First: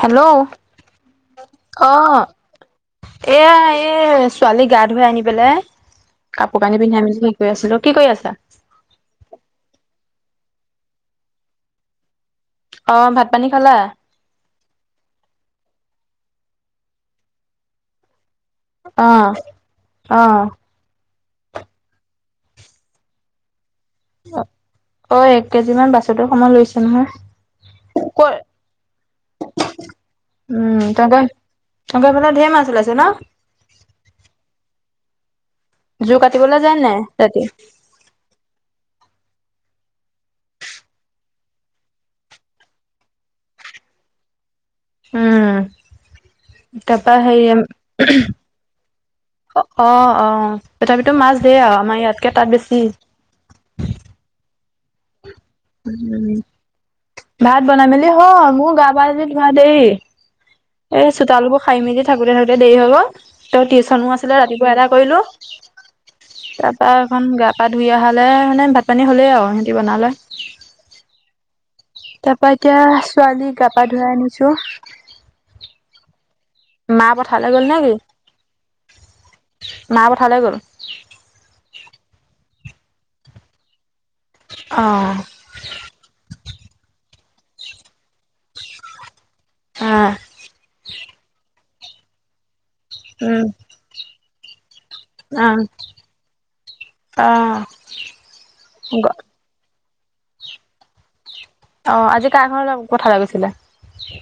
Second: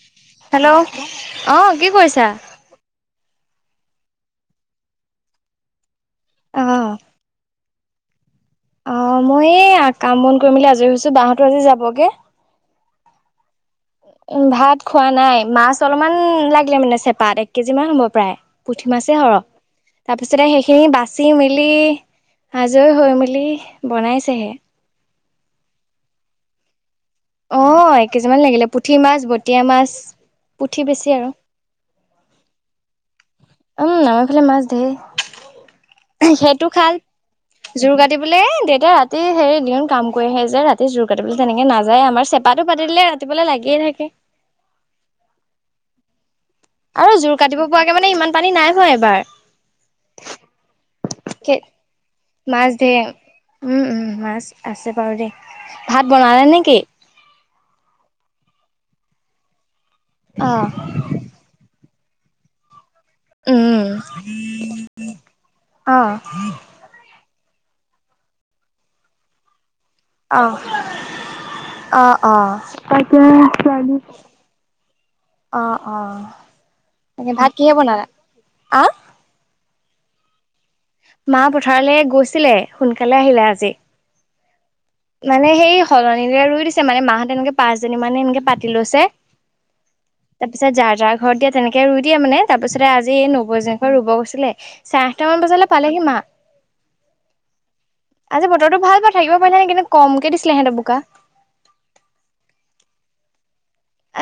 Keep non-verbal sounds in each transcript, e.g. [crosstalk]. Hello, অ কি অহ, কৰিছা? এয়া, এই ছোৱালী গা ধুুৱাই আনি পেলাই অ কাপোৰ কানি পিন্ধাই মেলি শিক কৰি আছিলোঁ, কি কৰি আছা? অ, মই এই কাম বন কৰি মেলি আজৰি হৈছোঁ বা হতো আজি যাবগে। অ, ভাত পানী খালা? উম, ভাত খোৱা নাই মাছ অলপমান লাগিলে মানে চেপাত, এক কেজি মান হ'ব প্ৰায়। পুঠি অ মাছেই সৰহ, তাৰ অ পিছতে সেইখিনি বাচি মেলি, আাজৰি হৈ মেলি, বনাইছেহে। অ, এক কেজি মান বাছোঁতেওঁ সময় লৈছে নহয়? অ, এক ক কেইযিমান লাগিলে। পুঠি মাছ, বটিয়া মাছ, পুঠি উম বেছি তহঁতৰ আৰু। তহঁতৰ সেইফালে ধেৰ মাছ ওলাইছে ন? উম, আমাৰ এইফালে মাছ ধেৰ। জোৰ কাটিবলৈ যায় নাই ৰাতি? বলে এই দেউতা ৰাতি হেৰি দিনত কাম কৰি আহে যে, ৰাতি জোৰ কাটিবলে তেনেকে নাযায়, আমাৰ চেপাটো পাতিলে ৰা তিপুৱালে লাগিয়ে থাকে। উম, তাৰপা আৰু জোৰ হেৰি কাটিব পৰাকৈ মানে ইমান পানী নাই হোৱা এবাৰ। অ, অ, তথাপিতো মাছ ধেই আৰু আমাৰ ইয়াতকে তাত মাছ বেছি। ধেৰ উম, উম মাছ আছে বাৰু দে, ভাত বনাই মেলি হ মোৰ গা পা যদি ভা দেৰি। অ, এই চোতালবোৰ সাৰি মেলি থাকোতে থাকোতে দেৰি হ'ব। ত' উম টিউচনো আছিলে ৰাতিপুৱা এটা কৰিলো অ' তাৰ তাপা এখন গা পা ধুই আহহালে মানে ভাত পানী হ'লেই আৰু সিহঁতি বনালে। অ, অ, অ, [inaudible] অ, তাৰ অ, পৰা এতিয়া তাকে ছোৱালী গা পা ধুৱাই আনিছো মা ভাত পথাৰলৈ গ'ল কিহে নে কি বনালা? আহ? মা পথাৰলে গ'ল। মা পথাৰলৈ গৈছিলে সোনকালে আহিলে আজি। অ, মানে সেই সলনিৰে ৰুই দিছে মানে মাহঁত এনেকে পাঁচজনী মানে এনেকে পাতি লৈছে। অ তাৰ পিছত যাৰ যাৰ ঘৰত দিয়া তেনেকে ৰুই দিয়ে মানে তাৰ পিছতে আজি এই উম নবৌ ঘৰত ৰুব গৈছিলে চাৰে আঠটা মান অ বজালে পালেহি মা। অ আজি বতৰটো ভাল পাই থাকিব [inaudible] কমকৈ দিছিলে সিহঁতৰ বোকা। অ, আজি কাৰ ঘৰলৈ পথাৰলৈ গৈছিলে?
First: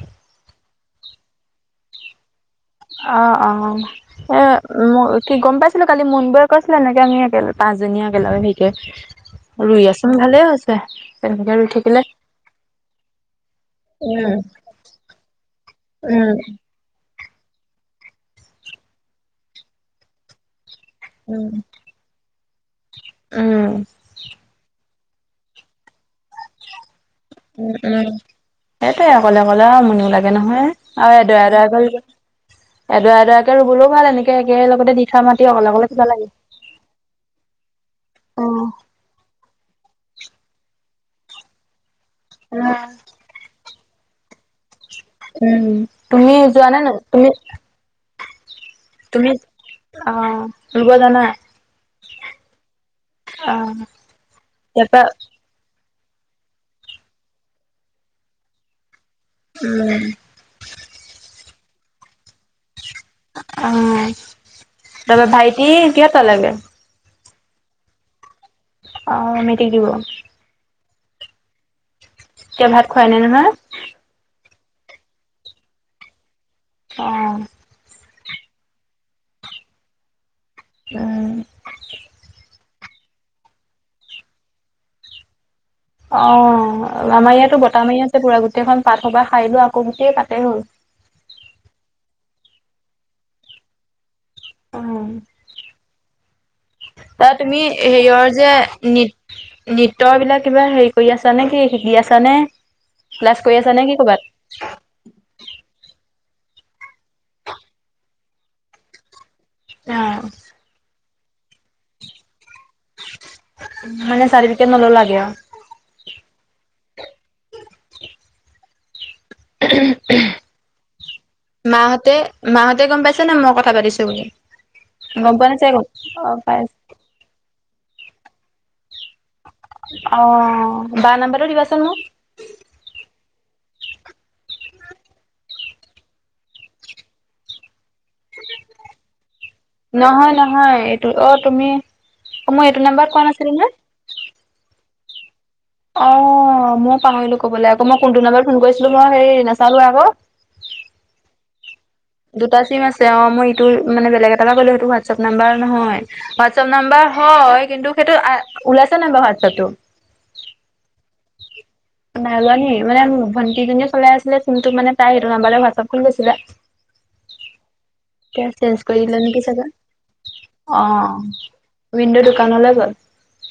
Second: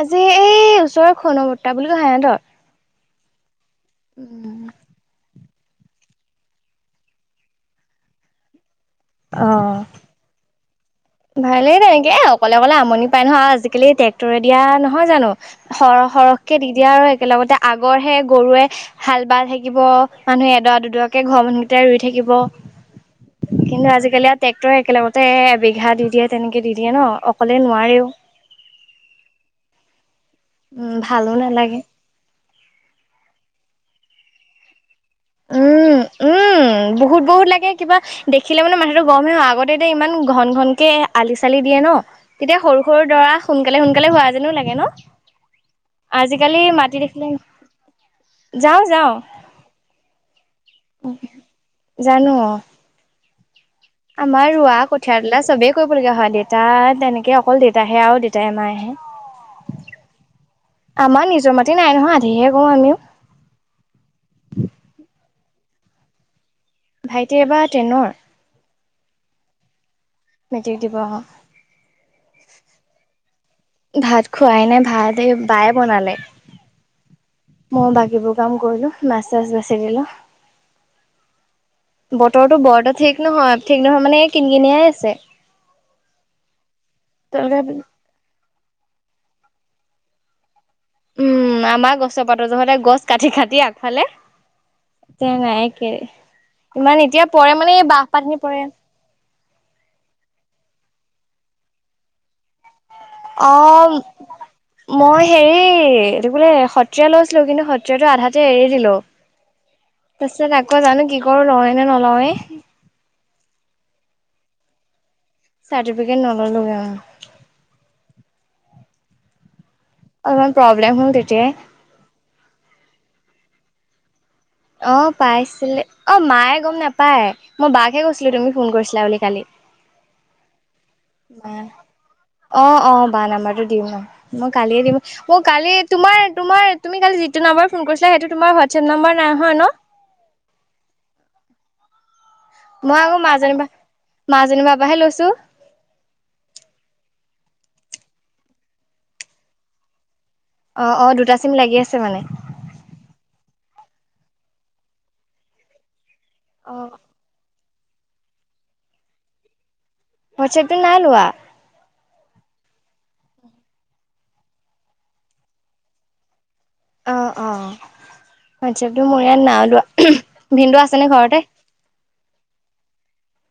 আজি এই ওচৰৰ খণ বৰ্তা বুলি কই সিঁহতৰ। অ, অ, এ উ, কি গম পাইছিলোঁ কালি মুনবোয়ে কৈছিলে এনেকে আমিেল পাঁচজনী একেলগ সিকে ৰুই অ'। আচোন ভালে হৈছে। তেনেকে ৰুই ভালেই ন থাকিলে এনেকে অকলে অকলে আমনি পাই নহয় আজি আজিকালি উম ট্ৰেক্টৰে দিয়া নহয় জানো সৰ উম সৰহকে দি এতিয়া আৰু একেলগতে আগৰহে গৰুৱে হাল বাল থাকিব মানুহে এডৰা দুডৰা কে ঘৰ উম, মানুহ কেইটাই ৰুই থাকিব উম, কিন্তু আজিিকালি আৰু ট্ৰেক্টৰে একেলগতে ঘা দি দিয়ে তেনেকৈ দি দিয়ে ন। অকলে উম, নোৱাৰেও। উম, সেইটোৱেই অকলে অকলে আমনিও লাগে গে নহয় উম, আৰু ভালো এডৰা এড নালাগে। এডৰা এডৰাৰাকে ৰুবলৈও ভাল এনেকে একে লগতে দি থোৱা মাটি অকলে অকলে উম, কিবা লাগে। উম, বহুত বহুত লাগে কিবা দেখিলে উম, মানে মা টো গমেই আগতে এতিয়া ইমান ঘন ঘন কেে আলি চালি দিয়ে ন তেতিয়া সৰু সৰু দৰা সোনকালে সোনকালে হোৱা যেনো লাগে ন উম তুমি আজিকালি যোৱা নাই ন মাটি দেখিলে তুমি যাওঁ যাওঁ আহ লব জানা জানো অ অ আমাৰ ৰোৱা তাৰপা কঠিয়াৰ দলা চবে কৰিবলগা হয় দেউতা তেনেকে অকল দেউতাহে আৰু দেউতাই এমাহ আহে উম আমাৰ নিজৰ মাি নাই নহয় আধিহে কওঁ আমিও অ তাৰপৰা ভাইটি কিহত লাগে ভাইটি এবাৰ ট্ৰেইনৰ অ মেতি দিব মেট্ৰিক দিব অ কেতিয়া ভাত খোৱাই নাই নহয় ভাত খোৱাই নাই ভাত এই বায়ে বনালে অ মই বাকীবোৰ কাম কৰিলো মাছ চাছ বাচি গিলো অ বতৰটো বৰটা ঠিক নহয় ঠিক নহয় মানে কিন কিনিয়ে আছে অ আমাৰ ইয়াতো তেওঁলোকে বত মাৰি আছে পুৰা গোটেইখন পাত সবা খাই লো আকৌ গোটেই পাতে হ'ল উম আমাৰ গছৰ পাতৰ তহঁতে গছ কাটি খাটি আগফালে এ ত নাইে ইমান এতিয়া পৰে মানে এই বাঁহপাতিনি পৰে নৃত্য বিলাক কিবা হেৰি কৰি আছা নে কি শিকি আছা নে ক্লাছ অ কৰি আছা নে কি ক'বাত? মই হেৰি এইটো বোলে সত্ৰীয়া লৈছিলো কিন্তু সত্ৰীয়াটো আধাতে এৰি দিলো তাৰিছত আকৌ জানো কি কৰো লয়ে নে নলওঁৱে মানে চাৰ্টিফিকেট নলও লাগে আৰু চাৰ্িফিকেট নল'লো উম অলপমান প্ৰব্লেম হল তেতিয়া মাহঁতে মাহঁতে গ'ম পাইছে নে মই কথা পাতিছো বুলি অ' গম পাই পোৱা নাচাগে অ বাৰ নাম্বাৰটো দিবাচোন মোক। অ' অ' বা নাম্বাৰটো দিম ন মই কালিয়ে দিম। মোক কালি তোমাৰ তোমাৰ তুমি কালি যিটো নম্বাৰ ফোন কৰিছিলা সেইটো তোমাৰ হোৱাটছএপ নাম্বাৰ নাই হয় ন নহয়, নহয়। এইটো অ' তুমি। এইটো মই নাম্বাৰত আকৌ কোৱা নাছিলো মাজনী নে? বাহ মাজনী বাৰহ পৰাহে লৈছো। অ' মই পাহৰিলো ক'বলৈ আকৌ মই কোনটো নাম্বাৰত ফোন কৰিছিলো মই হেৰি নাচালো আকৌ। অ' অ' দুটা চিম লাগি আছে মানে। দুটা চিম আছে অ মই ইটো মানে বেলেগ এটা কৰিলো, সেইটো হোৱাটচএপ নাম্বাৰ নহয় হোৱাটচআপ অ', নাম্বাৰ হয়, কিন্তু সেইটো ওলাইছো নাই বাৰু হোৱাটছএপ টো ওৱাটচপটো নাই ওলোৱা। নাই যোৱা নি মানে ভণ্টিজনীয়ে চলাই আছিলে ফোনটো মে তাইেটো নাম্বাৰ হোৱাটছআপ খুলি লৈছিলে। অ' এতিয়া অ' চেঞ্জ কৰি ওৱাটচপটো দিলে মোৰ নেকি ইয়াত চাগে নাই ওলোৱা ভিন্নদেউ আছেনে ঘৰতে। ভিন্নদেউ দুোকানলৈ গ'ল।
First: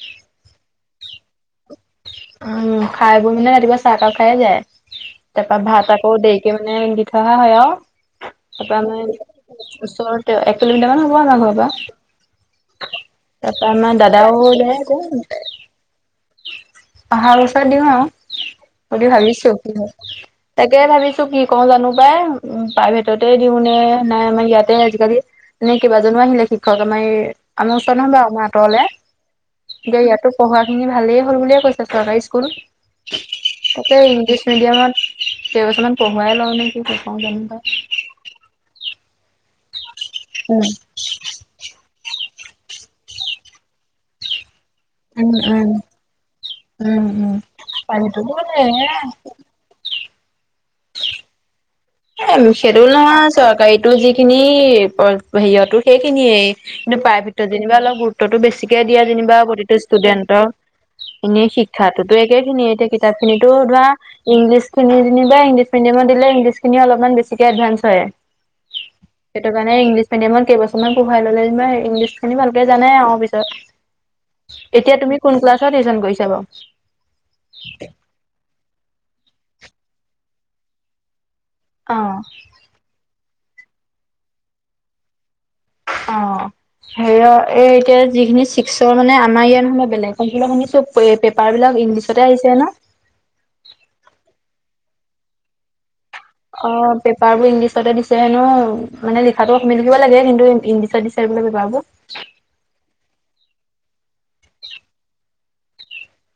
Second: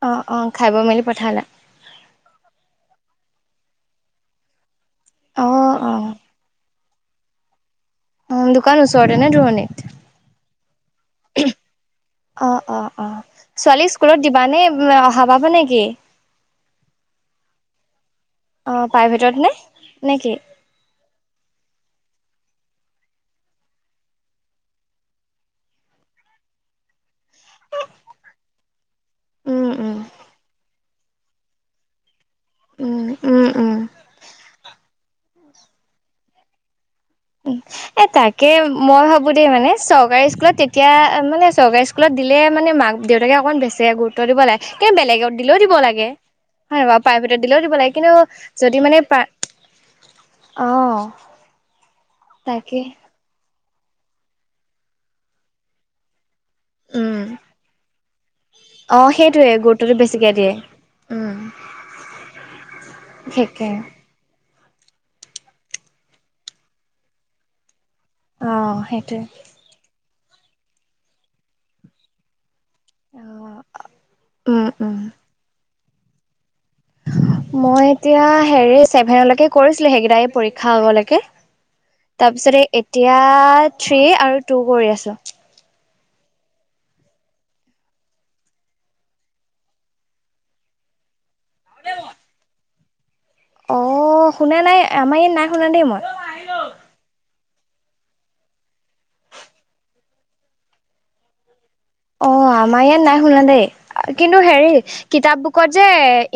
অ' অ' খাইাব মেলি পঠালা। উম, খাই বোৰ মানে ৰাতিপুৱা চাহকাপ খাইে যায় তাৰপা অ', ভাত অ', অ', আকৌ দেৰি তাকে মানে দি থয় অহা হয় আৰু তাৰ পৰা দোকান ওচৰতে নে আমাৰ দূৰণিত? ওচৰতে এক কিলোমিটাৰ মান হ'ব আমাৰ ঘৰৰ পৰা। অ' অ' তাৰপা অ'ছোৱালীক আমাৰ স্কুলত দাদাও দিবানে যায় অহা বা নেকি? অহাৰ বছৰ দিওঁ অ', আৰু বুলি প্ৰাইভেটত নে ভাবিছো। নেকি? তাকে ভাবিছো কি কৰো জানো পাই উ প্ৰাইভেটতে দিওঁ নে নাই আমাৰ ইয়াতে আজিকালি নে কেইবাজনো আহিলে শিক্ষক আমাৰ এই আমাৰ ওচৰত নহয় বাৰু আমাৰ আতৰলে। উম, উম। এতিয়া ইয়াতো পঢ়োৱাখিনি ভালেই হ'ল বুলিয়ে কৈছে, চৰকাৰী স্কুল। উম, উম। উম তাকে ইংলিছ মিডিয়ামত কেইবছমান পঢ়ুৱাই লওঁ নে কি কৰো জানো উম পাই। এ তাকে মই ভাবো দেই মানে চৰকাৰী স্কুলত উম তেতিয়া মানে চৰকাৰী স্কুল স্কুলত দিলে মানে মাক দেউতাকে অকমাণ বেছিকে গুৰুত্ব দিব লাগে। কিন্ত উম বেলেগত দিলেওঁ উম দিব লাগে, হয়ে বু উম উম প্ৰাইভেটত দিলেওঁ দিব লাগে, কিন্তু যদি মানে অ'। এ সেইতো তাকে বুলি নহয়, চৰকাৰীটো যিখিনি হেয়তো সেইখিনিয়ে। কিন্তু উম প্ৰাইভেট যেনিবা অলপ গুৰুত্বতটো বেছিকে অ দিয়া যেনিবা সেইটোৱে প্ৰতিটো গুৰুত্বটো বেছিকে দিয়ে ষ্টুডেণ্টক। এনেই শিক্ষাতো একে খিনিয়ে, এতিয়া কিতাপ খিনিতো বিশেষকে ধৰা ইংলিছ খিনি যেনিবা ইংলিছ মিডিয়ামত দিলে ইংলিছখিনি অলপমান বেছিকে এডভান্স হয়। অ' সেইটোৱে। সেইটো কাৰণে ইংলিছ মিডিয়ামত কেইবছমান পঢ়াই ল'লে মানে ইংলিছ খিনি ভালকে জানে আৰু অ পিছত, উম উম এতিয়া তুমি কোন ক্লাছচ আয়োজন কৰিছা বাৰু। মই এতিয়া হেৰি ছেভেনলৈকে কৰিছিলো সেইকেইটা পৰীক্ষা আগলৈকে। অ তাৰ পিছতে এতিয়া থ্ৰী আৰু টু কৰি আছো। অ' হেৰি এই এতিয়া যিখিনি ছিক্সৰ মানে আমাৰ ইয়াৰ নহয় বেলেগত শুনিছো চ'ব এই পেপাৰবিলাক ইংলিছতে আহিছে হেনো? অ' শুনা নাই আমাৰ ইয়াত নাই শুনা দেই মই। অ' পেপাৰ বোৰ ইংলিছতে দিছে হেনো মানে লিখাটো অসমীয়াত লিখিব লাগে। কিন্তু ইংলিছত দিছে বোলে পেপাৰ বোৰ। অ' আমাৰ ইয়াত নাই শুনা দেই, কিন্তু হেৰি কিতাপ বু কত যে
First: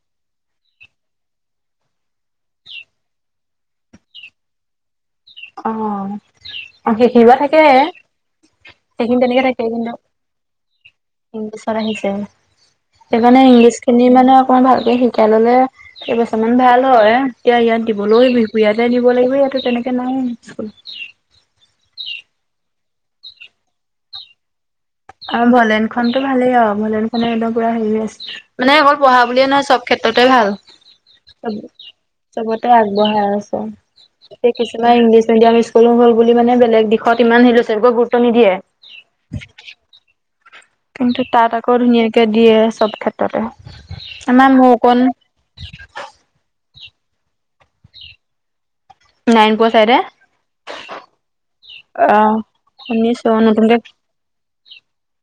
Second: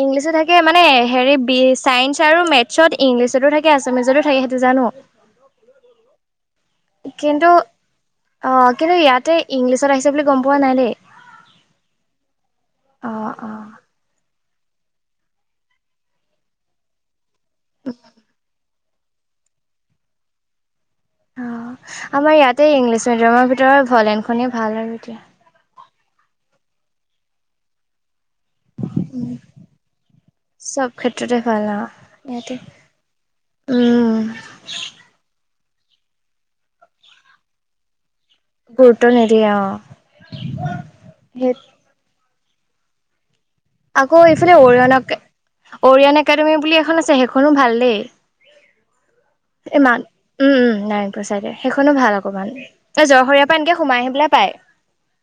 ইংলিছো থাকে মানে হেৰি বি চাইন্স আৰু মেথছত ইংলিছতো থাকে আছামীচতো থাকে সেইটো জানো। অ'। আৰু সেইখিন বাৰু কিন্তু থাকে অ' কিন্তু সেইখিনি ইয়াতে তেনেকে থাকে। ইংলিছত কিন্তু আহিছে বুলি গম পোৱা নাই দেই ইংলিছত আহিছে। অ' সেইকাৰণে অ'। ইংলিছ খিনি মানে অকমান ভালকে শিকাই ল'লে কেইবছমান ভাল হয়। এতিয়া ইয়াত দিবলৈওঁ বিহুপুৰীয়াতে দিব লাগিব, ইয়াতো তেনেকে নাই স্কুল। অ' আমাৰ ইয়াতে ইংলিছ মিডিয়ামৰ ভিতৰত ভলেনখনে ভাল আৰু এতিয়া। আৰু ভলেন খনতো ভালেই অ' ভলেন খনে এখদম পুৰা হেৰি হৈ আছে মানে। অ' পঢ়া বুলিয়ে নহয় চব ক্ষেত্ৰতে ভাল চব ক্ষেত্ৰতে চব ভাল অ' ইয়াতে চবতে আগবঢ়াই উম আছে। কিছুমান ইংলিছ মিডিয়াম স্কুলো হ'ল বুলি মানে বেলেগ দিশত ইমান হেৰি ল'ৰা ছোৱালীবোৰক গুৰুত্ব নিদিয়ে। গুৰুত্ব নিদিয়ে অ'। কিন্তু তাত সেই আকৌ ধুনীয়াকে দিয়ে চব ক্ষেত্ৰ আকৌ ততে। আমাৰ মোৰ অকণ একাডেমী বুলি এখন আছে সেইখনো ভাল দেই। নাৰায়ণপুৰ চাইডে ইমান উম উম নাৰায়ণ প্ৰসাদে সেইখনো ভাল। অ' অকমান এই শুনিছো জৰশৰীয়াৰ পৰা নতুনকে এনকে সোমাই আহি পেলাই পায়।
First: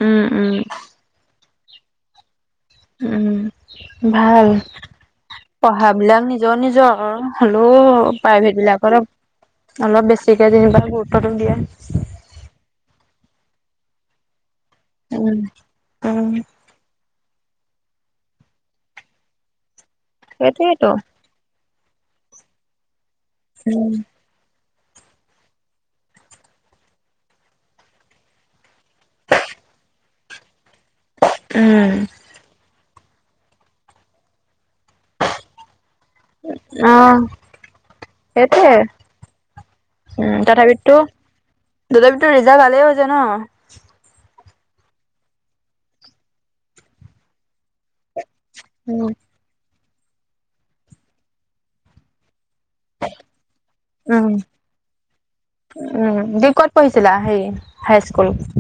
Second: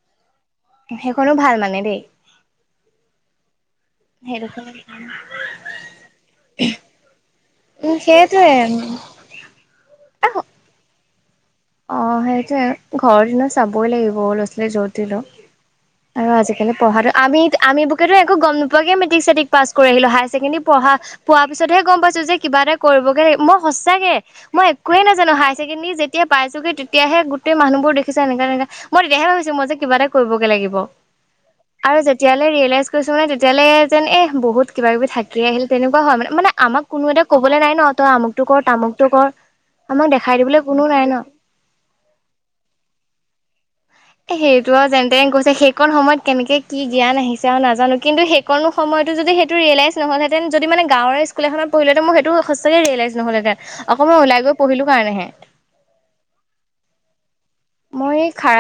উম উম। সেইখনো ভাল মানে দেই। উম ভাল, সেইদুখন পাঢ় বিলাক নিজৰ নিজৰ আকৌ। হ'লেও উম সেইটোৱে প্ৰাইভেট বিলাকথ অপ অলপ বেছিকে যেনিবা গুৰুত্বটো দিয়ে অ' সেইটোৱে ঘৰৰ যেনিবা চাবই লাগিব, ল'ৰা ছোৱালীয়ে য'ত দিলেওঁ। উম, উম, আৰু আজিকালি পঢ়া আমি আমি বুকেতো একো গ'ম নপোৱাকে মেট্ৰিক চট্ৰিক পাছ কৰি আহিলো, হায় ছেকেণ্ডাৰী সেইটোয়েতো পঢ়া পোৱা পিছতহে গ'ম পাইছো যে কিবা এটা কৰিবগে মই সচাঁকে মই কোৱে নাজানো হাই ছেকেডেী যেতিয়া পাইছোগে তেতিয়াহেোেই মানুহবোৰ দেিছে এনেককা তেনেকে মই তেতিয়াহে ভাবিছো মই যেিবাটা কৰিবগে লাগিব উম, আৰু যেতিয়া তেতিয়ালৈ ৰিয়েলাইজছোঁ মানেতিয়ালৈ যেন বহু কিব কিবি থাকি আহিলে তেনেকুৱা হয় মানে মানে আমাক কোনো অ' এটা কবলৈ নাই ন তই আমুকতটো কৰ সেইটোয়ে তামুকতটো কৰ আমাক দেখাই দিবলৈ কোনোও নাই ন দুটা মিিতৰ নিৰিজা গালেইও জান সেইটো আৰু যেনে তে কৈছে সেইখন সময়ত কেনেকে কি জ্ঞান আহিছে আৰু নাজানো কিন্তু সেই কোনো উম, সময়টো যদি সেইটো ৰিয়েলাইজ নহলহেঁতে যদি মানে গাঁৰ্কুল এখনতঢ়িলতে ম সেইটো সঁচাকে য়লাই নহলেহেনকমান উম। ওলাই গৈ পঢ়িলো কাৰণেহে উম দি ক'ত পঢ়িছিলা সেই মই খাৰ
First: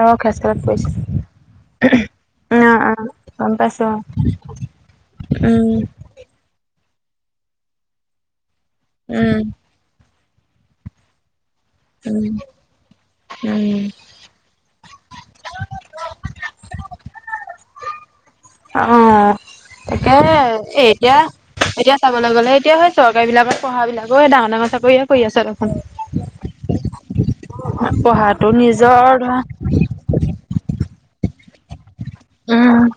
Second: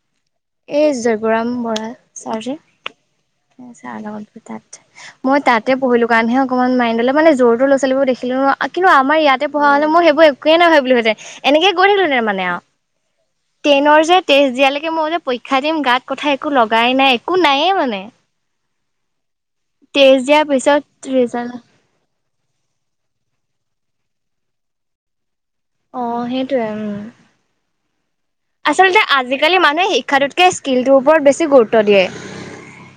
অ', খেজকালত এই পঢ়িছিলা। জয়গৰাম বৰা ছাৰ যে অ', অ', গম পাইছোঁ ছাৰ অ', লগত তাত মই উম, তাতে পঢ়িলো দোকানহে অকণমান মাইণ্ড' মানেোৰৰটো ল' ছোৱালব দেিলো ন কিন্ত আম উম, ইয়াতে পা হ'লে মইেইবোৰ কোৱে নাাবোহেতে এনেকেৈিলোহঁতে উম, মানে আৰু উম। টেইনৰ যে টেষ্ট দিয়ালৈকে মই ম পৰীক্ষা দিম গাত কথা একো লগাই নাই একো নাইয়ে মানে অ তাকে টেষ্ট দিয়াৰ পিছত এ এতিয়া ৰিজাল্ট এতিয়া চাবলৈ গ'লে এতিয়া হয় চৰকাৰী বিলাকৰ পঢ়া বিাককে ডাঙৰাঙৰ চাকৰিয়ে কৰি আছে তখ অ সেইটোৱে উপহাৰ আচলতে আজিকালি মানুহে শিক্ষাটোতকৈ স্কিলটোৰ ওপৰত বেছি গুৰুত্ব দিয়ে উম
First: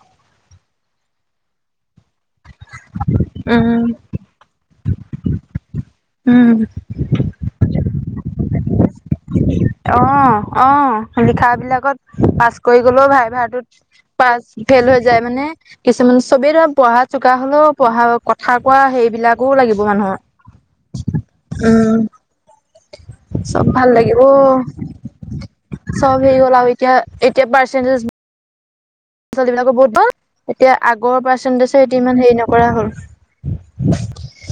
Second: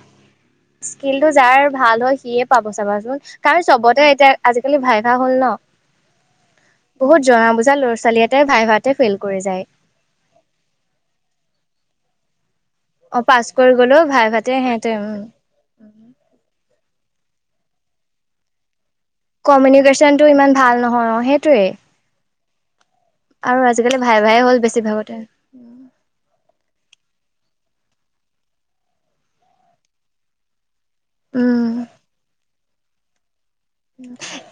স্কিল টো যাৰ ভাল হয় সিয়ে পাব চাবাচোন কাৰণ উম, চবতে এতিয়া আজিকালি ভাই ভা হ'ল ন উম বহুত জনা বুজা লৰাোৱাল এতে ভাই ভাতে ফেইল কৰি যায় অ অ লিখা বিলাকত পাচ কৰি গ'লেও ভাই অ' পাছ ভাৰটোত কৰি গ'লেও পাছ ভাইভাতে ফেইল সিহঁতে হৈ উম। যায় মানে কিছুমান চবেই ধৰা পঢ়া চোকা হলেও পঢ়া কথা কোৱা সেইবিলাক আকৌ লাগিব কমিউনিকেশ্যনটো ইমান ভাল নহয় অ' সেইটোৱে। মানুহৰ উম আৰু চব ভাল আজিকালি লাগিব অ ভাইভাই হ'ল বেছিভাগতে চব হৈ গল আৰু এতিয়া এতিয়া পাৰ্চেন্টেজ ী বিলাকো বহুতল এতিয়া আগৰ উম। পাৰ্চেন্টেজ ইমান হেৰি নকৰা হ'ল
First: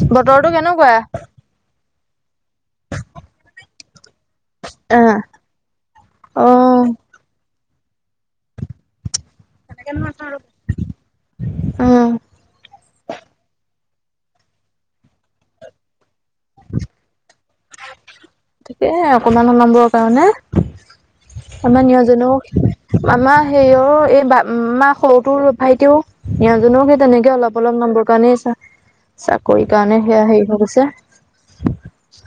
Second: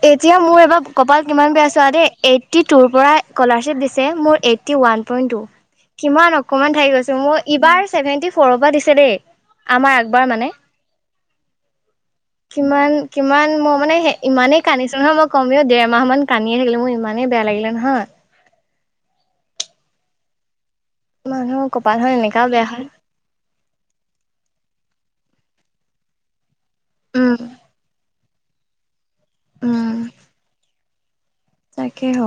এতিয়া বতৰটো মোৰ এবাৰ কেনেকুৱা? কপাল কিমান বেয়া চোৱা দেই এইট্টি টুৰ পৰা স্কলাৰশ্বিপ দিছে মোৰ এইট্টি ওৱান অ', পইণ্ট টু কিমান অ', অকমান াকি গৈছো মোৰ ইবাৰ চছেভেনটি ফ'ৰৰ পৰা দিছে দেই আমাৰ আগবাৰ মানে অ কিমান কিমান মই মানে ইমানেই কান্িছ নহয় মই কমেও দেৰ মাহ মান কানি আ থাকিলে মোৰ ইমানেই বেয়া লাগিলে নহয় তাকে অকমান সোমাবৰ কাৰণে মানুহৰ আমাৰ কপালখন নিয়জনেও এনেকাও বেয়া হয় আমাৰ হেয়ৰ এই বা মা সৰুটো ভাইটিও সিহঁজননেও সেই তেনেকে উম অলপ অলপ নামৰ কাৰণে চাকৰি উম কাৰণে সেয়া হেৰি হৈ গৈছে তাকে হ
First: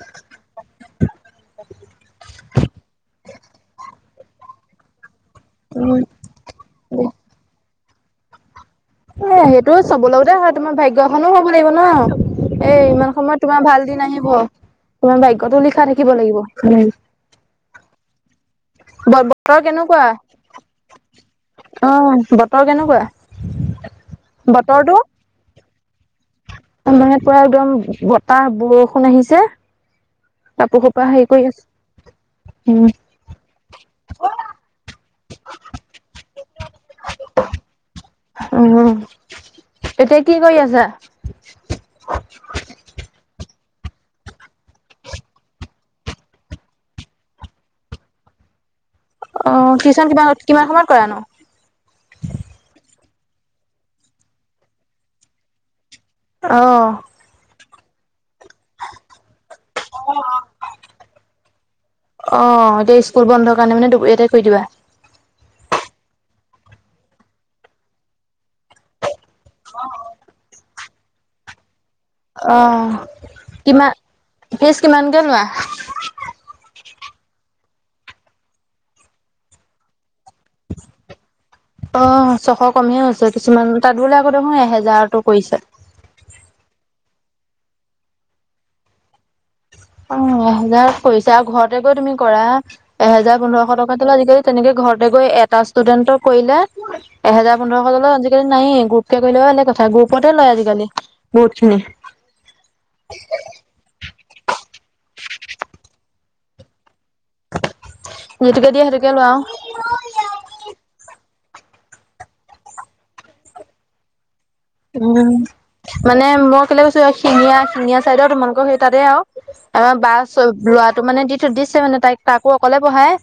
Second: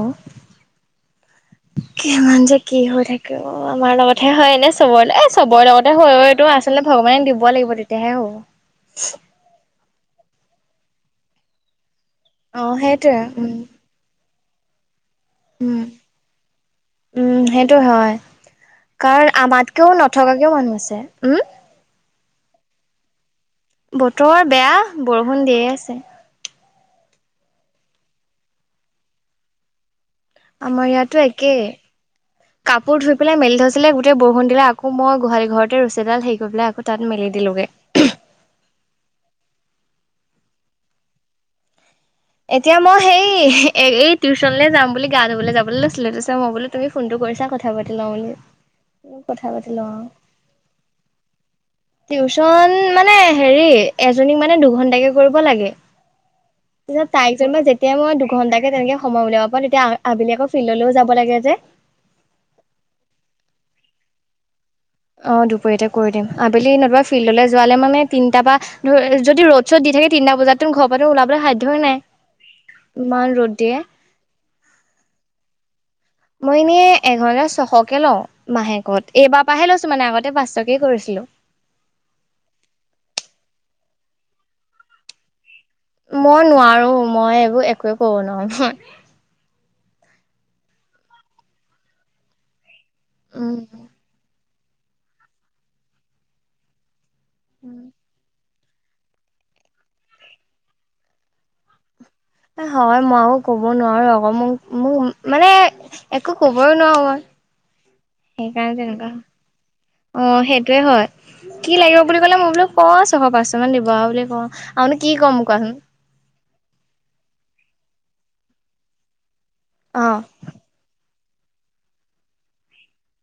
কিমান যে কি হৈ থাকে আমাৰ লগতহে হয়নেে চবলৈ চবৰে লগতে উম এ হৈটো আচলতে ভগৱানেক দিব লাগিব তেতিয়াহে হ'ব সেইটো চব লগোতে হয় তোমাৰ ভাগ্য় এখনো হ'ব লাগিব অ ন এ ইমান সেইটোৱে সময়ত উম তোমাৰ ভাল আহিব তোমাৰ বাগ্য়তটো উম লিখা থাকিব লাগিব উম সেইটো হয় কাৰণ বতৰ আমাতকেও কেনেকুৱা নথকাকেও মানুহ আছে উম অ বতৰ কেনেকুৱা বতৰৰ বেয়া বতৰটো বৰষুণ দিয়ে আছে মানে পুৰা একদম বতাহ বৰষুণ আহিছে কাপোৰ আমাৰ সোপা ইয়াতো হেৰি কৰি একেই। আছে উম কাপোৰ ধুই পেলাই মেলি থৈছিলে গোটেই বৰষুণ দিলে আকৌ মই গোহালি ঘৰতে ৰছীডাল হেই কৰি পেলাই আকৌ তাত মেলি দিলোগে। উম এতিয়া কি কৰি আছা? এতিয়া মই সেই এ এই টিউচনলৈ যাম বুলি গা ধুবলৈ যাবলৈ লৈছিলো ত' মই বোলো তুমি ফোনটো কৰিছা কথা পাতি লওঁ বুলি কথা পাতি অ' লওঁ আৰু। টিউচন কিমান কিমান সময়ত কৰা নো? টিউচন মানে হেৰি এজনীক মানে দুঘন্টাকে কৰিব লাগে। অ'। তাৰপিছত তাইক যে মই যেতিয়া মই দুঘণ্টা কে তেনেকে সময় উলিয়াব পাৰু তেতিয়া আবেলি আকৌ ফিল্ডলৈও যাব লাগে যে। অ' এতিয়া স্কুল বন্ধৰ কাৰণে মানে [unintelligible] দিবা অ' দুপৰীয়াতে কৰি দিম আবেলি নতবা ফিল্ডলৈ যোৱালে মানে তিনিটা বা ধ যদি ৰ'দ চদ দি থাকে তিনিটা বজাত তো ঘৰাতে ওলাবলৈ সাধ্যয়ে নাই। অ' ইমান ৰ'দ দিয়ে। কিমান ফিচ কিমানকে লোৱা? মই এনেই এঘজাৰ ছশকে লওঁ মাহেকত এইবাৰ পৰাহে লৈছো মানে আগত ত পাঁচশকে কৰিছিলো। অ' ছশ কমহে হৈছে কিছুমান তাত বোলে আকৌ দেখো এহেজাৰতো কৰিছে। মই নোৱাৰো মই এইবোৰ একোৱে কৰো ন উম এহেজাৰ কৰিছে আৰু ঘৰতে গৈ তুমি কৰা এহেজাৰ উম পোন্ধৰশ টকা। আজিকালি তেনেকে ঘৰতে গৈ এটা ষ্টুডেন্টক কৰিলে এহেজাৰ পোন্ধৰশ তলত আজিকালি নাইয়ে গ্ৰুপকে কৰিলে বেলেগ কথা গ্ৰুপতে লয় আজিকালি বহুত খিনি হয় মই আৰু ক'ব নোৱাৰো আকৌ, মোক মোক মানে একো কবই নোৱাৰো মই। যিটোকে সেইকাৰণে দিয়ে তেনেকুৱা সেইটোকে হয়। লয় আৰু অ' সেইটোয়ে হয়। কি লাগিব বুলি ক'লে মই বোলো ক ছশ পাঁচশ মান দিব আৰু বুলি কওঁ। আৰুনো কি উম ক'ম কোৱাচোন মানে মই কেলে কৈছো শিঙীয়া শিঙিয়া চাইডৰ তোমালোকৰ সেই তাতে আৰু আমাৰ বা অ'। ল'ৰাটো মানে দি দিছে মানে তাই তাকো অকলে পঢ়ায়।